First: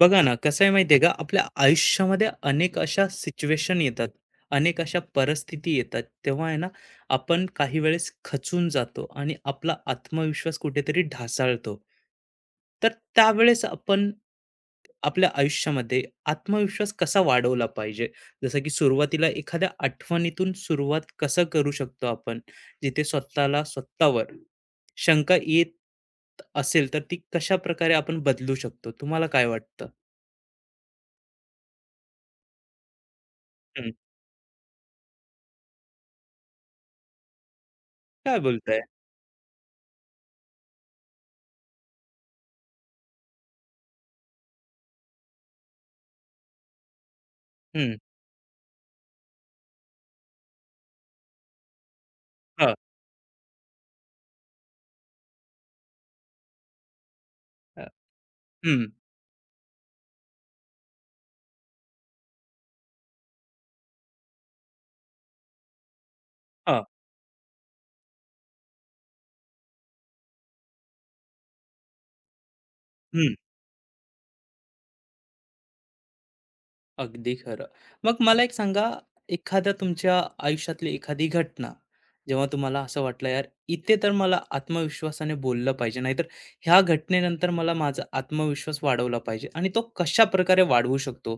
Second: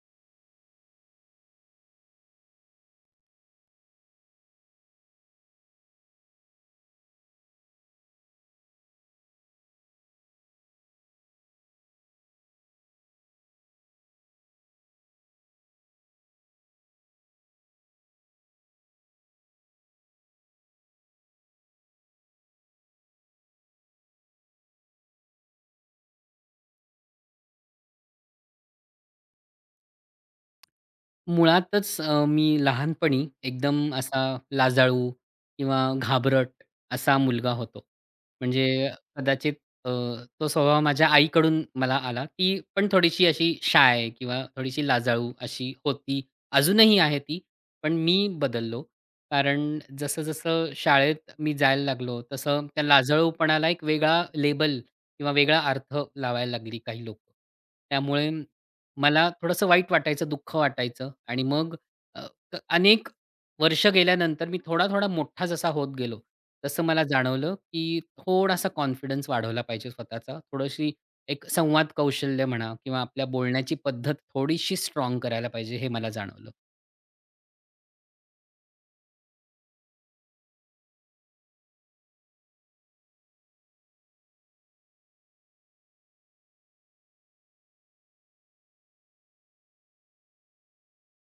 बघा ना, कसं आहे माहिती आहे का, आपल्या आयुष्यामध्ये अनेक अशा सिच्युएशन येतात. अनेक अशा परिस्थिती येतात, तेव्हा आहे ना, आपण काही वेळेस खचून जातो आणि आपला आत्मविश्वास कुठेतरी ढासाळतो. तर त्यावेळेस आपण आपल्या आयुष्यामध्ये आत्मविश्वास कसा वाढवला पाहिजे? जसं की सुरुवातीला एखाद्या आठवणीतून सुरुवात कसं करू शकतो आपण, जिथे स्वतःला स्वतःवर शंका येत असेल तर ती कशा प्रकारे आपण बदलू शकतो? तुम्हाला काय वाटतं? मुळातच मी लहानपणी एकदम हं. असा लाजाळू किंवा घाबरट असा मुलगा होतो. काय म्हणजे बोलताय? कदाचित अ, तो स्वभाव माझ्या आईकडून मला आला. ती पण थोडीशी अशी शाय किंवा थोडीशी लाजाळू अशी होती. अजूनही आहे ती. पण हं. मी बदललो. कारण जसं-जसं शाळेत मी जायला लागलो, तसं हां. त्या लाजाळूपणाला एक वेगळा लेबल किंवा वेगळा अर्थ लावायला लागली काही लोकं. अ, त्यामुळे हं. मला थोडंसं वाईट वाटायचं, दुःख वाटायचं आणि मग अ, अनेक वर्ष गेल्यानंतर मी थोडा-थोडा मोठा जसा होत गेलो, हां. तसं मला जाणवलं, की थोडासा कॉन्फिडन्स वाढवला पाहिजे स्वतःचा. थोडीशी एक संवाद कौशल्य म्हणा किंवा आपल्या हं. बोलण्याची पद्धत थोडीशी स्ट्राँग करायला पाहिजे, हे मला जाणवलं. अगदी खरं. मग मला एक सांगा, एखाद्या तुमच्या आयुष्यातली एखादी घटना, जेव्हा तुम्हाला असं वाटलं, "यार, इथे तर मला आत्मविश्वासाने बोललं पाहिजे, नाहीतर ह्या घटनेनंतर मला माझा आत्मविश्वास वाढवला पाहिजे" आणि तो कशाप्रकारे वाढवू शकतो?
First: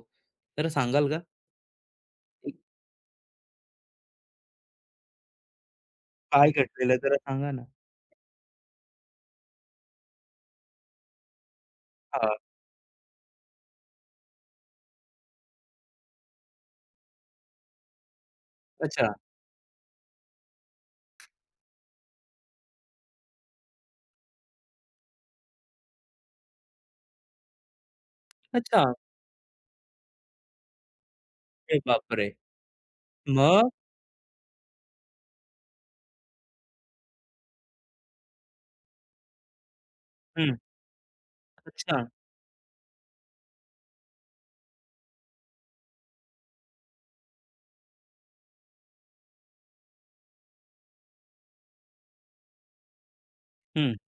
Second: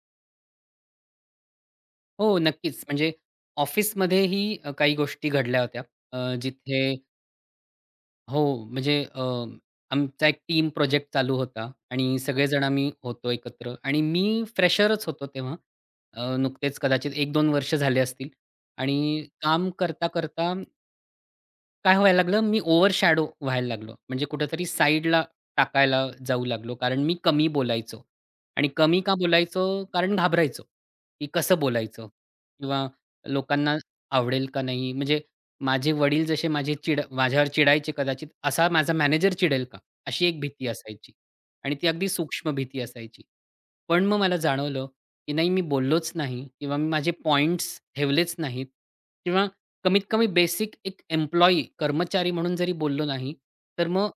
जरा सांगाल का? हो, नक्कीच. म्हणजे ऑफिसमध्येही काही गोष्टी घडल्या होत्या. काय घडलेलं जिथे जरा सांगा ना? हो, म्हणजे आमचा एक टीम प्रोजेक्ट चालू होता आणि हां. सगळेजण आम्ही होतो एकत्र आणि मी फ्रेशरच होतो तेव्हा. नुकतेच कदाचित 1-2 वर्ष झाले असतील अच्छा. आणि काम करता-करता काय व्हायला लागलं, मी ओव्हर शॅडो व्हायला लागलो. म्हणजे कुठेतरी साईडला टाकायला जाऊ लागलो. कारण मी कमी बोलायचो आणि अच्छा. कमी का बोलायचो? कारण घाबरायचो, की कसं अरे बोलायचं बापरे! किंवा मग? लोकांना आवडेल का नाही? म्हणजे माझे वडील जसे माझे चिड माझ्यावर चिडायचे कदाचित, असा माझा मॅनेजर चिडेल का? अशी एक हं. भीती असायची आणि ती अच्छा. अगदी सूक्ष्म भीती असायची. पण मग मला जाणवलं, की नाही मी बोललोच नाही किंवा मी माझे पॉइंट्स ठेवलेच नाहीत किंवा कमीत कमी बेसिक एक एम्प्लॉयी, कर्मचारी म्हणून जरी बोललो नाही, तर हं. मग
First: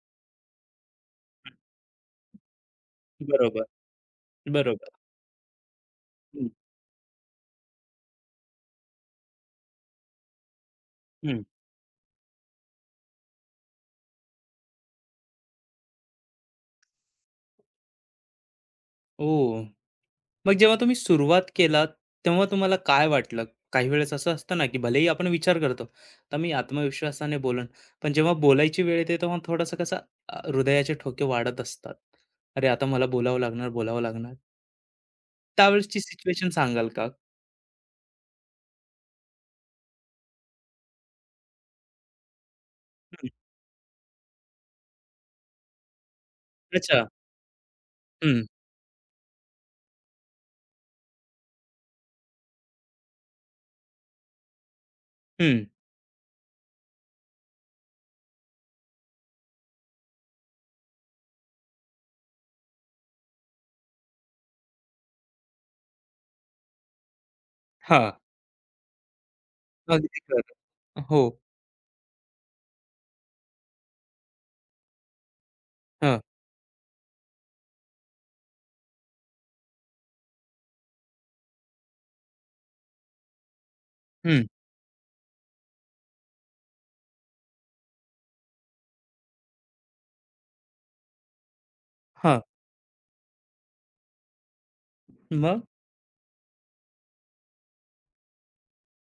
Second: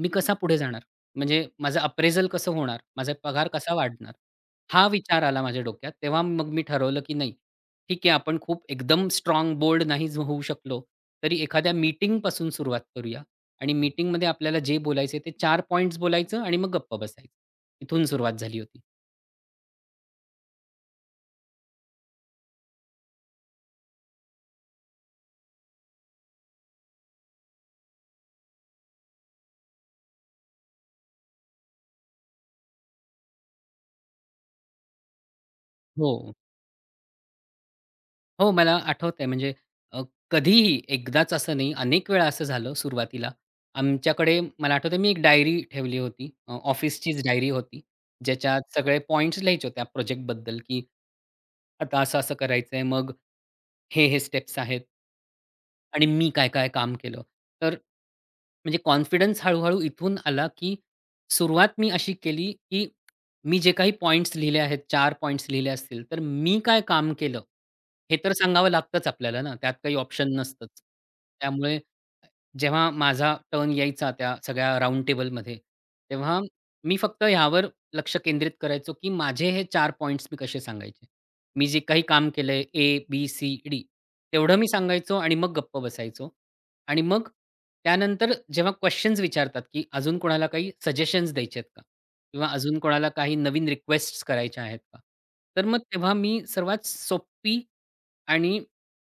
मी कसा पुढे जाणार? म्हणजे माझं अप्रेझल कसं होणार? माझा पगार बरोबर. कसा वाढणार? हा बरोबर. विचार आला माझ्या डोक्यात. तेव्हा हं. मग मी ठरवलं, की नाही ठीक आहे आपण खूप एकदम स्ट्राँग बोल्ड नाही होऊ शकलो, तरी हं. एखाद्या मीटिंगपासून सुरुवात करूया आणि मीटिंगमध्ये आपल्याला जे बोलायचं ते 4 पॉइंट्स बोलायचं आणि मग गप्प बसायचं. इथून सुरुवात झाली होती. ओह! मग जेव्हा तुम्ही सुरुवात केला, तेव्हा तुम्हाला काय वाटलं? काही वेळेस असं असतं ना, की भलेही आपण विचार करतो, आता मी आत्मविश्वासाने बोलन, पण जेव्हा बोलायची वेळ येते, तेव्हा थोडंसं कसं हृदयाचे ठोके वाढत असतात. अरे, आता मला बोलावं लागणार, बोलावं लागणार. त्यावेळेसची हो. सिच्युएशन सांगाल का? हो, मला आठवतंय म्हणजे अ, कधीही एकदाच असं नाही, अनेक वेळा असं झालं हं, सुरुवातीला. आमच्याकडे मला आठवतंय मी एक डायरी ठेवली होती. अच्छा. ऑफिसचीच डायरी होती. हं, ज्याच्यात सगळे पॉइंट्स लिहायचे होते, त्या प्रोजेक्टबद्दल, की आता असं-असं करायचंय. मग हे स्टेप्स आहेत. हं. आणि मी काय-काय काम केलं. तर म्हणजे कॉन्फिडन्स हळू इथून आला, की सुरुवात मी अशी केली, की मी जे काही पॉइंट्स लिहिले आहेत, 4 पॉइंट्स लिहिले असतील, तर मी काय काम केलं, हां. हे तर सांगावं लागतंच आपल्याला ना, त्यात काही अगदी ऑप्शन नसतंच. खरं. हो. त्यामुळे जेव्हा माझा टर्न यायचा त्या सगळ्या राउंड टेबलमध्ये, हां. तेव्हा मी फक्त ह्यावर लक्ष केंद्रित करायचो, की माझे हे 4 पॉइंट्स मी कसे सांगायचे. मी जे काही काम केलंय ABCD हं. तेवढं मी सांगायचो आणि मग गप्प बसायचो. आणि मग त्यानंतर जेव्हा क्वेशन्स विचारतात, की अजून कोणाला काही सजेशन्स द्यायचे आहेत का? हां. किंवा अजून कोणाला काही नवीन रिक्वेस्ट्स करायच्या आहेत का? मग? तर मग तेव्हा मी सर्वात सोपी आणि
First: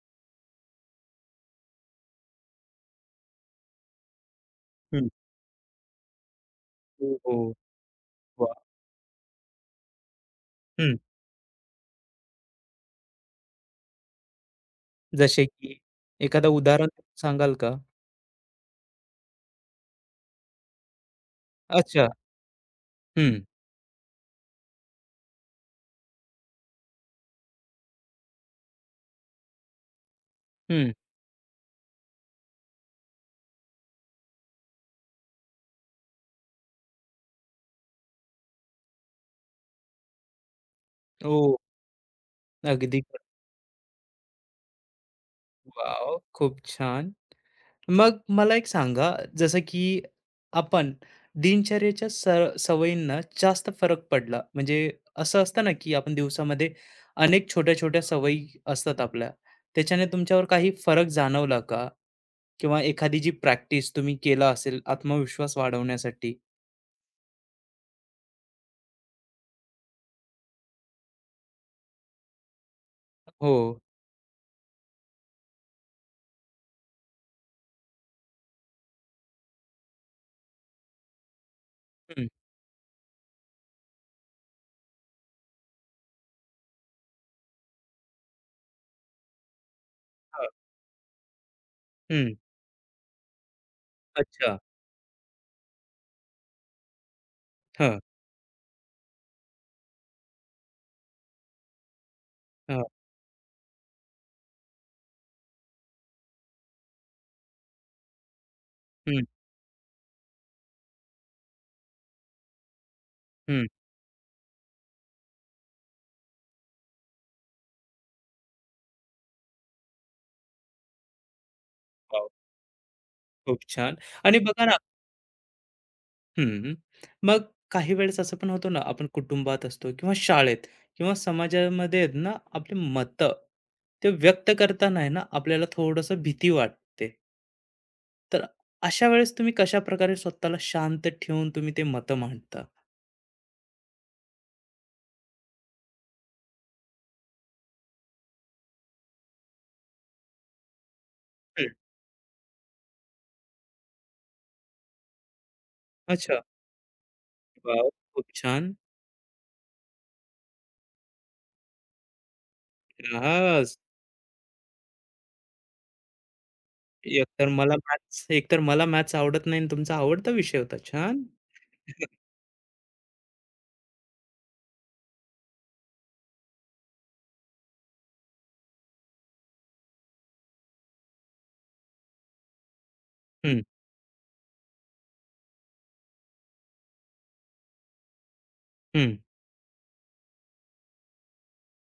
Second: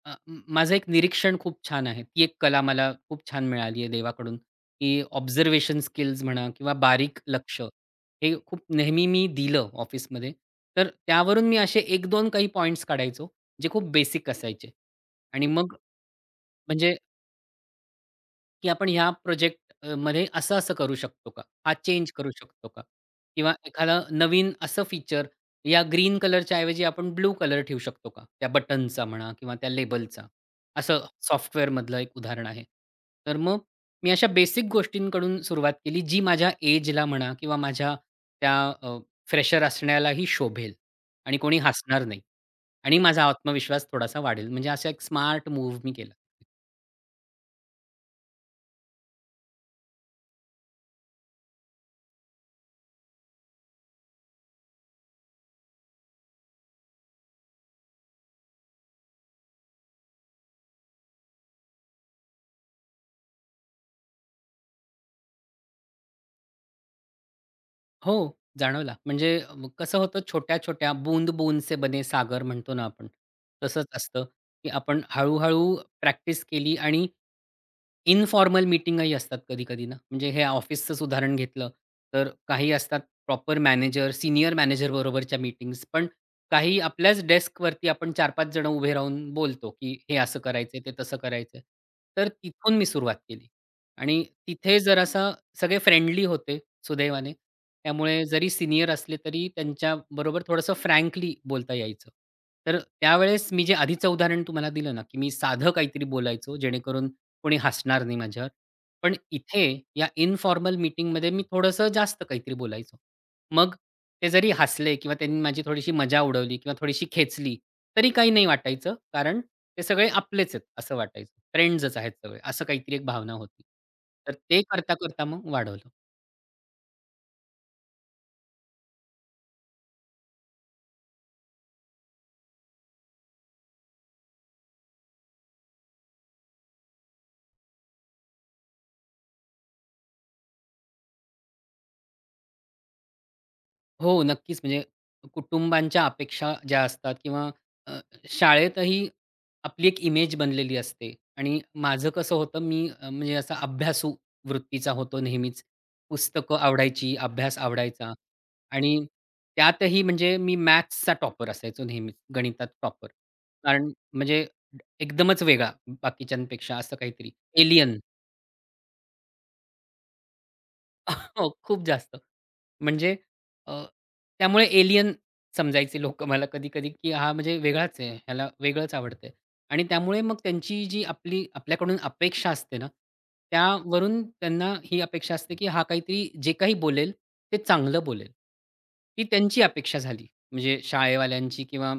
अ, म माझं एक निरीक्षण खूप छान आहे. ती एक कला मला खूप छान मिळाली आहे देवाकडून, की हं. ऑब्झर्वेशन स्किल्स म्हणा किंवा हो, बारीक हो. लक्ष, हे वाह! खूप नेहमी मी दिलं ऑफिसमध्ये. तर हं. त्यावरून मी असे एक दोन काही पॉइंट्स काढायचो, जे खूप बेसिक असायचे जसे आणि मग की एखादं उदाहरण म्हणजे सांगाल का? की आपण ह्या प्रोजेक्ट मध्ये असं-असं करू शकतो का? हा अच्छा. चेंज करू शकतो का? हं, किंवा एखादा नवीन असं फीचर या ग्रीन कलरच्या ऐवजी आपण ब्लू कलर ठेवू शकतो का? त्या बटनचा म्हणा किंवा त्या लेबलचा. हं. असं सॉफ्टवेअरमधलं एक उदाहरण आहे. तर मग मी अशा बेसिक गोष्टींकडून सुरुवात केली, जी माझ्या एजला म्हणा किंवा माझ्या त्या अ, फ्रेशर असण्यालाही शोभेल आणि ओह! कोणी हसणार नाही आणि अगदी माझा खरं. आत्मविश्वास थोडासा वाढेल. म्हणजे असा एक स्मार्ट मूव्ह मी केला. वॉव! खूप छान. मग मला एक सांगा, जसं की आपण दिनचर्येच्या स सवयींना जास्त फरक पडला, म्हणजे असं असतं ना, की आपण दिवसामध्ये अनेक छोट्या-छोट्या सवयी असतात आपल्या. त्याच्याने तुमच्यावर काही फरक जाणवला का? किंवा एखादी जी प्रॅक्टिस तुम्ही केला असेल आत्मविश्वास वाढवण्यासाठी? हो, जाणवला. म्हणजे कसं होतं छोट्या-छोट्या बूंद बूंद से बने सागर म्हणतो ना आपण, हो. तसंच असतं, की आपण हळू-हळू प्रॅक्टिस केली आणि इन्फॉर्मल मीटिंगही असतात कधी-कधी ना, म्हणजे हे ऑफिसचंच उदाहरण घेतलं, हं, तर काही असतात प्रॉपर मॅनेजर, सीनियर मॅनेजर बरोबरच्या मीटिंग्ज. पण काही आपल्याच डेस्कवरती आपण 4-5 जण उभे राहून बोलतो, की हे असं हां, करायचंय, ते तसं करायचंय. तर हं. तिथून मी सुरुवात केली आणि अच्छा. तिथे जरासा सगळे फ्रेंडली होते सुदैवाने. हां, त्यामुळे जरी सीनियर असले तरी त्यांच्याबरोबर थोडंसं फ्रँकली बोलता यायचं. तर हां. त्यावेळेस मी जे आधीचं उदाहरण तुम्हाला दिलं ना, की मी साधं काहीतरी बोलायचो जेणेकरून कोणी हसणार नाही माझ्यावर. पण हं, इथे या इन्फॉर्मल मीटिंगमध्ये मी थोडंसं जास्त काहीतरी बोलायचो. हं. मग ते जरी हसले किंवा त्यांनी माझी थोडीशी मजा उडवली किंवा थोडीशी खेचली, तरी काही नाही वाटायचं. कारण ते सगळे आपलेच आहेत असं वाटायचं. फ्रेंड्सच आहेत वॉव! सगळे. असं काहीतरी एक भावना खूप होती. छान. तर आणि ते बघा ना. करता-करता मग वाढवलं. हं. मग काही वेळेस असं पण होतं ना, आपण कुटुंबात असतो किंवा शाळेत किंवा समाजामध्ये आहेत ना, आपली मतं ते व्यक्त करताना आहे ना, आपल्याला थोडंसं भीती वाटते. तर अशा वेळेस तुम्ही कशाप्रकारे स्वतःला शांत ठेवून तुम्ही ते मतं मांडता? हो, नक्कीच. म्हणजे कुटुंबांच्या अपेक्षा ज्या असतात किंवा अ, शाळेतही आपली एक इमेज बनलेली असते आणि हं. माझं कसं होतं, मी म्हणजे असा अभ्यासू वृत्तीचा होतो नेहमीच. अच्छा. पुस्तकं आवडायची, अभ्यास वॉव! आवडायचा खूप छान. आणि त्यातही म्हणजे मी मॅथ्सचा टॉपर असायचो नेहमीच, गणितात टॉपर. हां, कारण म्हणजे एकदमच वेगळा बाकीच्यांपेक्षा असं काहीतरी, एलियन. एकतर मला मॅथ्स आवडत नाही आणि तुमचा आवडता विषय होता. छान. हो, खूप जास्त. म्हणजे अ, त्यामुळे एलियन समजायचे लोकं मला कधी-कधी, की हा म्हणजे वेगळाच आहे, ह्याला वेगळंच आवडतंय. आणि त्यामुळे मग त्यांची जी आपली आपल्याकडून अपेक्षा असते ना, हं, त्यावरून त्यांना ही अपेक्षा असते, की हा काहीतरी जे काही बोलेल, ते चांगलं बोलेल. हं, ही त्यांची अपेक्षा झाली. म्हणजे शाळेवाल्यांची किंवा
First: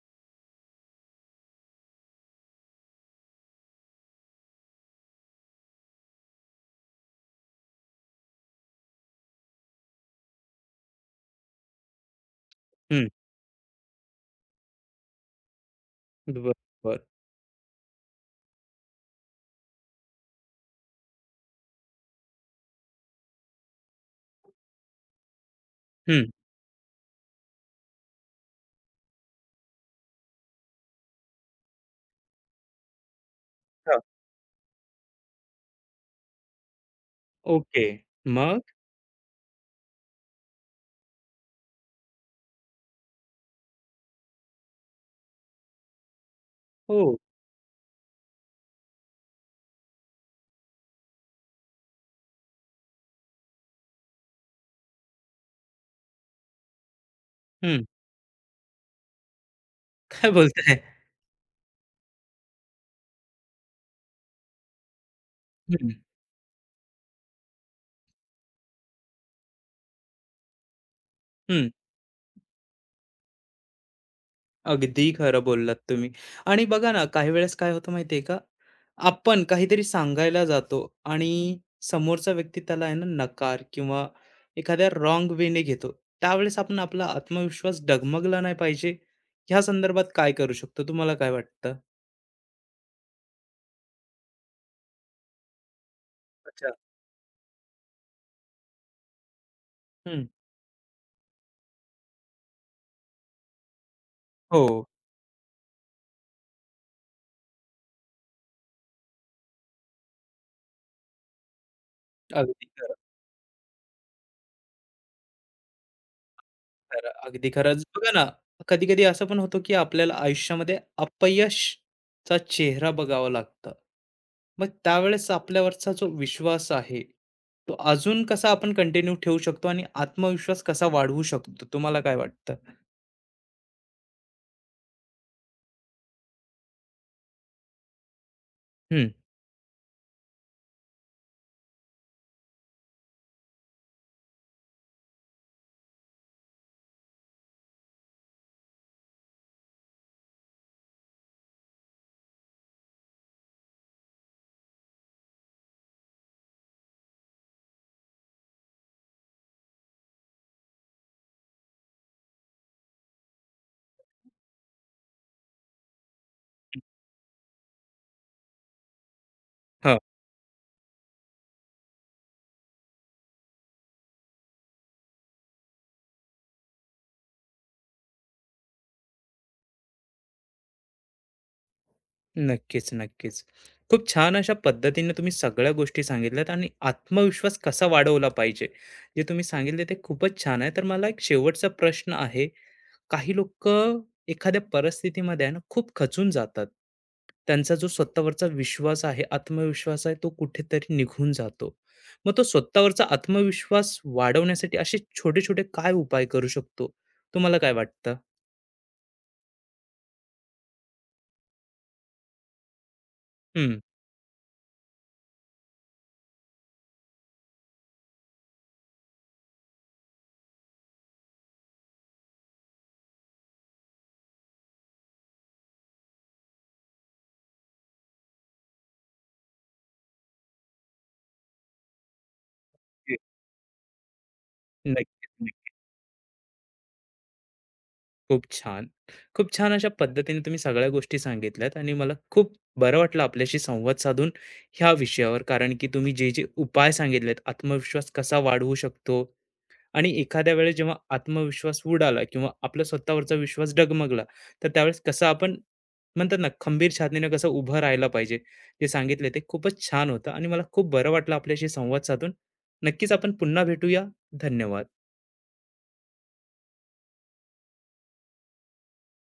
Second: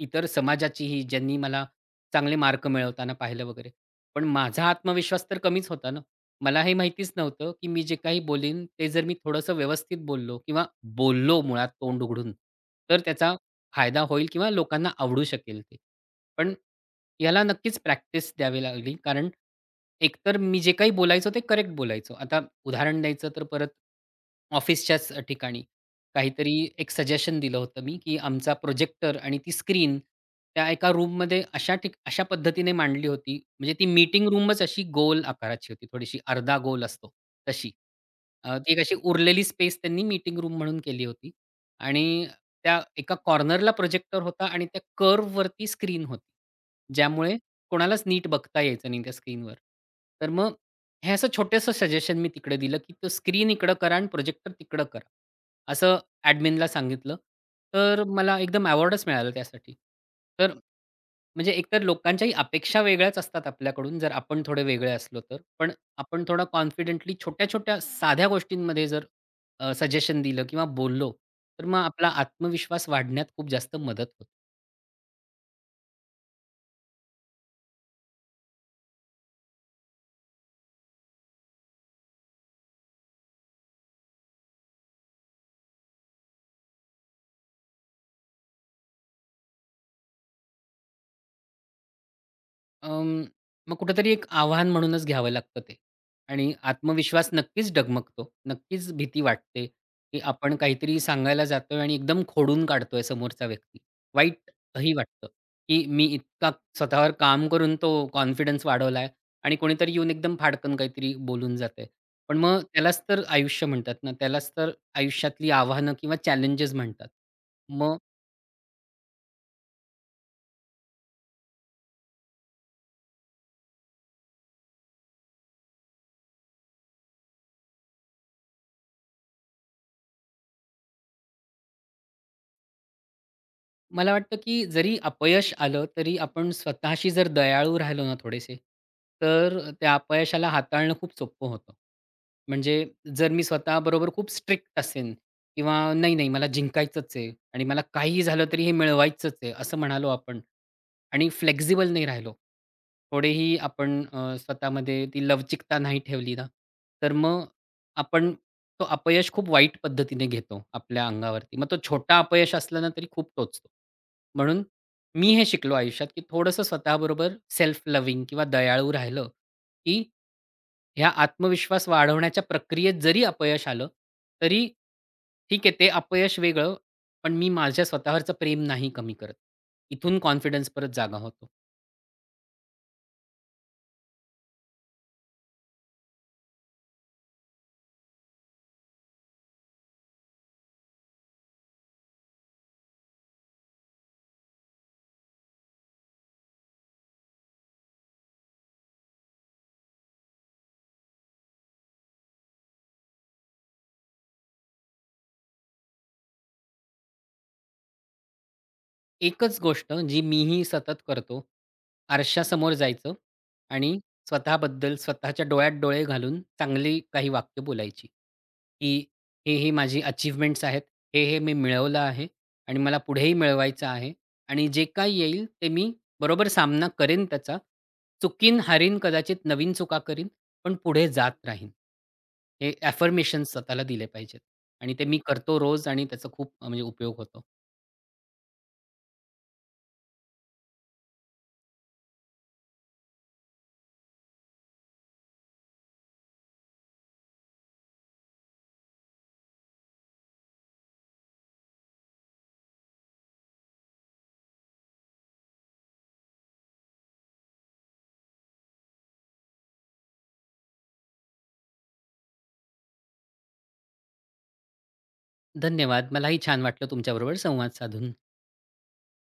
इतर समाजाचीही, ज्यांनी मला चांगले मार्क मिळवताना पाहिलं वगैरे. पण माझा आत्मविश्वास तर कमीच होता ना. मला हे माहितीच नव्हतं, की मी जे काही बोलीन ते जर मी थोडंसं व्यवस्थित बोललो किंवा बोललो मुळात तोंड उघडून, तर हं. त्याचा फायदा होईल किंवा लोकांना आवडू शकेल ते. पण बरोबर. याला नक्कीच प्रॅक्टिस द्यावी लागली. कारण एकतर मी जे काही बोलायचो ते करेक्ट बोलायचो. आता उदाहरण द्यायचं तर परत ऑफिसच्याच ठिकाणी हं. काहीतरी एक सजेशन दिलं होतं मी, की आमचा प्रोजेक्टर आणि ती स्क्रीन त्या एका रूममध्ये अशा पद्धतीने मांडली होती, म्हणजे ती हां. मीटिंग रूमच अशी गोल आकाराची होती, थोडीशी अर्धा गोल असतो तशी. ओके. मग? ती एक अशी उरलेली स्पेस त्यांनी मीटिंग रूम म्हणून केली होती आणि त्या एका कॉर्नरला प्रोजेक्टर होता आणि त्या कर्व्हवरती स्क्रीन होती. हो. ज्यामुळे कोणालाच नीट बघता यायचं नाही त्या स्क्रीनवर. तर मग हे असं छोटंसं सजेशन मी तिकडे दिलं, की "तो स्क्रीन इकडं करा आणि प्रोजेक्टर तिकडं करा." असं ॲडमिनला सांगितलं, हं. तर मला एकदम अवॉर्डच मिळाला त्यासाठी. काय तर बोलताय? म्हणजे एकतर लोकांच्याही अपेक्षा वेगळ्याच असतात आपल्याकडून, जर आपण थोडे वेगळे असलो तर. पण हं, आपण थोडं कॉन्फिडेंटली छोट्या-छोट्या साध्या गोष्टींमध्ये जर सजेशन दिलं किंवा बोललो, तर हं. मग आपला आत्मविश्वास वाढण्यात खूप जास्त मदत होते. अगदी खरं बोललात तुम्ही. आणि बघा ना, काही वेळेस काय होतं माहिती आहे का? आपण काहीतरी सांगायला जातो आणि समोरचा व्यक्ती त्याला आहे ना नकार किंवा एखाद्या रॉंग वेने घेतो. त्यावेळेस आपण आपला आत्मविश्वास डगमगला नाही पाहिजे. ह्या संदर्भात काय करू शकतो? तुम्हाला काय वाटतं? अं, मग कुठेतरी एक आव्हान म्हणूनच घ्यावं लागतं ते आणि अच्छा. आत्मविश्वास नक्कीच डगमगतो. नक्कीच भीती वाटते, की हं. आपण काहीतरी सांगायला जातोय आणि एकदम खोडून काढतोय समोरचा व्यक्ती. हो. वाईटही वाटतं, की मी इतका स्वतःवर काम करून तो कॉन्फिडन्स वाढवलाय आणि कोणीतरी येऊन एकदम फाडकन काहीतरी बोलून जातंय. पण मग अगदी खरं. त्यालाच तर आयुष्य म्हणतात ना, त्यालाच तर आयुष्यातली आव्हानं किंवा चॅलेंजेस म्हणतात. खरं, अगदी खरंच. बघा ना, कधी-कधी असं पण होतं, की आपल्याला आयुष्यामध्ये अपयशचा चेहरा बघावा लागतं. मग त्यावेळेस आपल्यावरचा जो विश्वास आहे, तो अजून कसा आपण कंटिन्यू ठेवू शकतो आणि आत्मविश्वास कसा वाढवू शकतो? तुम्हाला काय वाटतं? मला वाटतं, की जरी अपयश आलं, तरी आपण स्वतःशी जर दयाळू राहिलो ना थोडेसे, हं, तर त्या अपयशाला हाताळणं खूप सोपं होतं. म्हणजे जर मी स्वतःबरोबर खूप स्ट्रिक्ट असेन किंवा "नाही, नाही मला जिंकायचंच आहे आणि मला काहीही झालं तरी हे मिळवायचंच आहे," असं म्हणालो आपण आणि फ्लेक्सिबल नाही राहिलो, थोडेही आपण स्वतःमध्ये ती लवचिकता नाही ठेवली ना, तर मग आपण तो अपयश खूप वाईट पद्धतीने घेतो आपल्या अंगावरती. मग तो छोटा अपयश असला ना तरी खूप टोचतो. म्हणून मी हे शिकलो आयुष्यात, की थोडंसं स्वतःबरोबर सेल्फ लव्हिंग किंवा दयाळू राहिलं, की ह्या आत्मविश्वास वाढवण्याच्या प्रक्रियेत जरी अपयश आलं, तरी ठीक आहे ते अपयश वेगळं, पण मी माझ्या स्वतःवरचं प्रेम नाही कमी करत. इथून कॉन्फिडन्स परत जागा होतो. नक्कीच, नक्कीच. खूप छान अशा पद्धतीने तुम्ही सगळ्या गोष्टी सांगितल्यात आणि आत्मविश्वास कसा वाढवला पाहिजे, जे तुम्ही सांगितले ते खूपच छान आहे. तर मला एक शेवटचा प्रश्न आहे. काही लोक एखाद्या परिस्थितीमध्ये आहे ना, खूप खचून जातात. त्यांचा जो स्वतःवरचा विश्वास आहे, आत्मविश्वास आहे, तो कुठेतरी निघून जातो. मग तो स्वतःवरचा आत्मविश्वास वाढवण्यासाठी असे छोटे-छोटे काय उपाय करू शकतो? तुम्हाला काय वाटतं? एकच गोष्ट जी मीही सतत करतो, आरशासमोर जायचं हं. आणि स्वतःबद्दल स्वतःच्या डोळ्यात डोळे घालून चांगली काही वाक्य बोलायची, की "हे माझी अचीव्हमेंट्स आहेत. हे मी मिळवलं आहे आणि मला पुढेही मिळवायचं आहे आणि जे काही येईल ते मी बरोबर सामना करेन त्याचा. चुकीन, हारीन, कदाचित नवीन चुका करीन, पण पुढे जात राहीन." हे अफर्मेशन्स स्वतःला दिले पाहिजेत आणि ते मी नक्कीच. करतो रोज आणि त्याचा खूप म्हणजे उपयोग होतो. खूप छान. खूप छान अशा पद्धतीने तुम्ही सगळ्या गोष्टी सांगितल्यात आणि मला खूप बरं वाटलं आपल्याशी संवाद साधून ह्या विषयावर. कारण की तुम्ही जे जे उपाय सांगितलेत, आत्मविश्वास कसा वाढवू शकतो आणि एखाद्या वेळेस जेव्हा आत्मविश्वास उडाला किंवा आपला स्वतःवरचा विश्वास डगमगला, तर त्यावेळेस कसं आपण म्हणतात ना, खंबीर छातीने कसं उभं राहायला पाहिजे, ते सांगितले ते खूपच छान होतं आणि मला खूप बरं वाटलं आपल्याशी संवाद साधून. नक्कीच आपण पुन्हा भेटूया. धन्यवाद. धन्यवाद. मलाही छान वाटलं तुमच्याबरोबर संवाद साधून.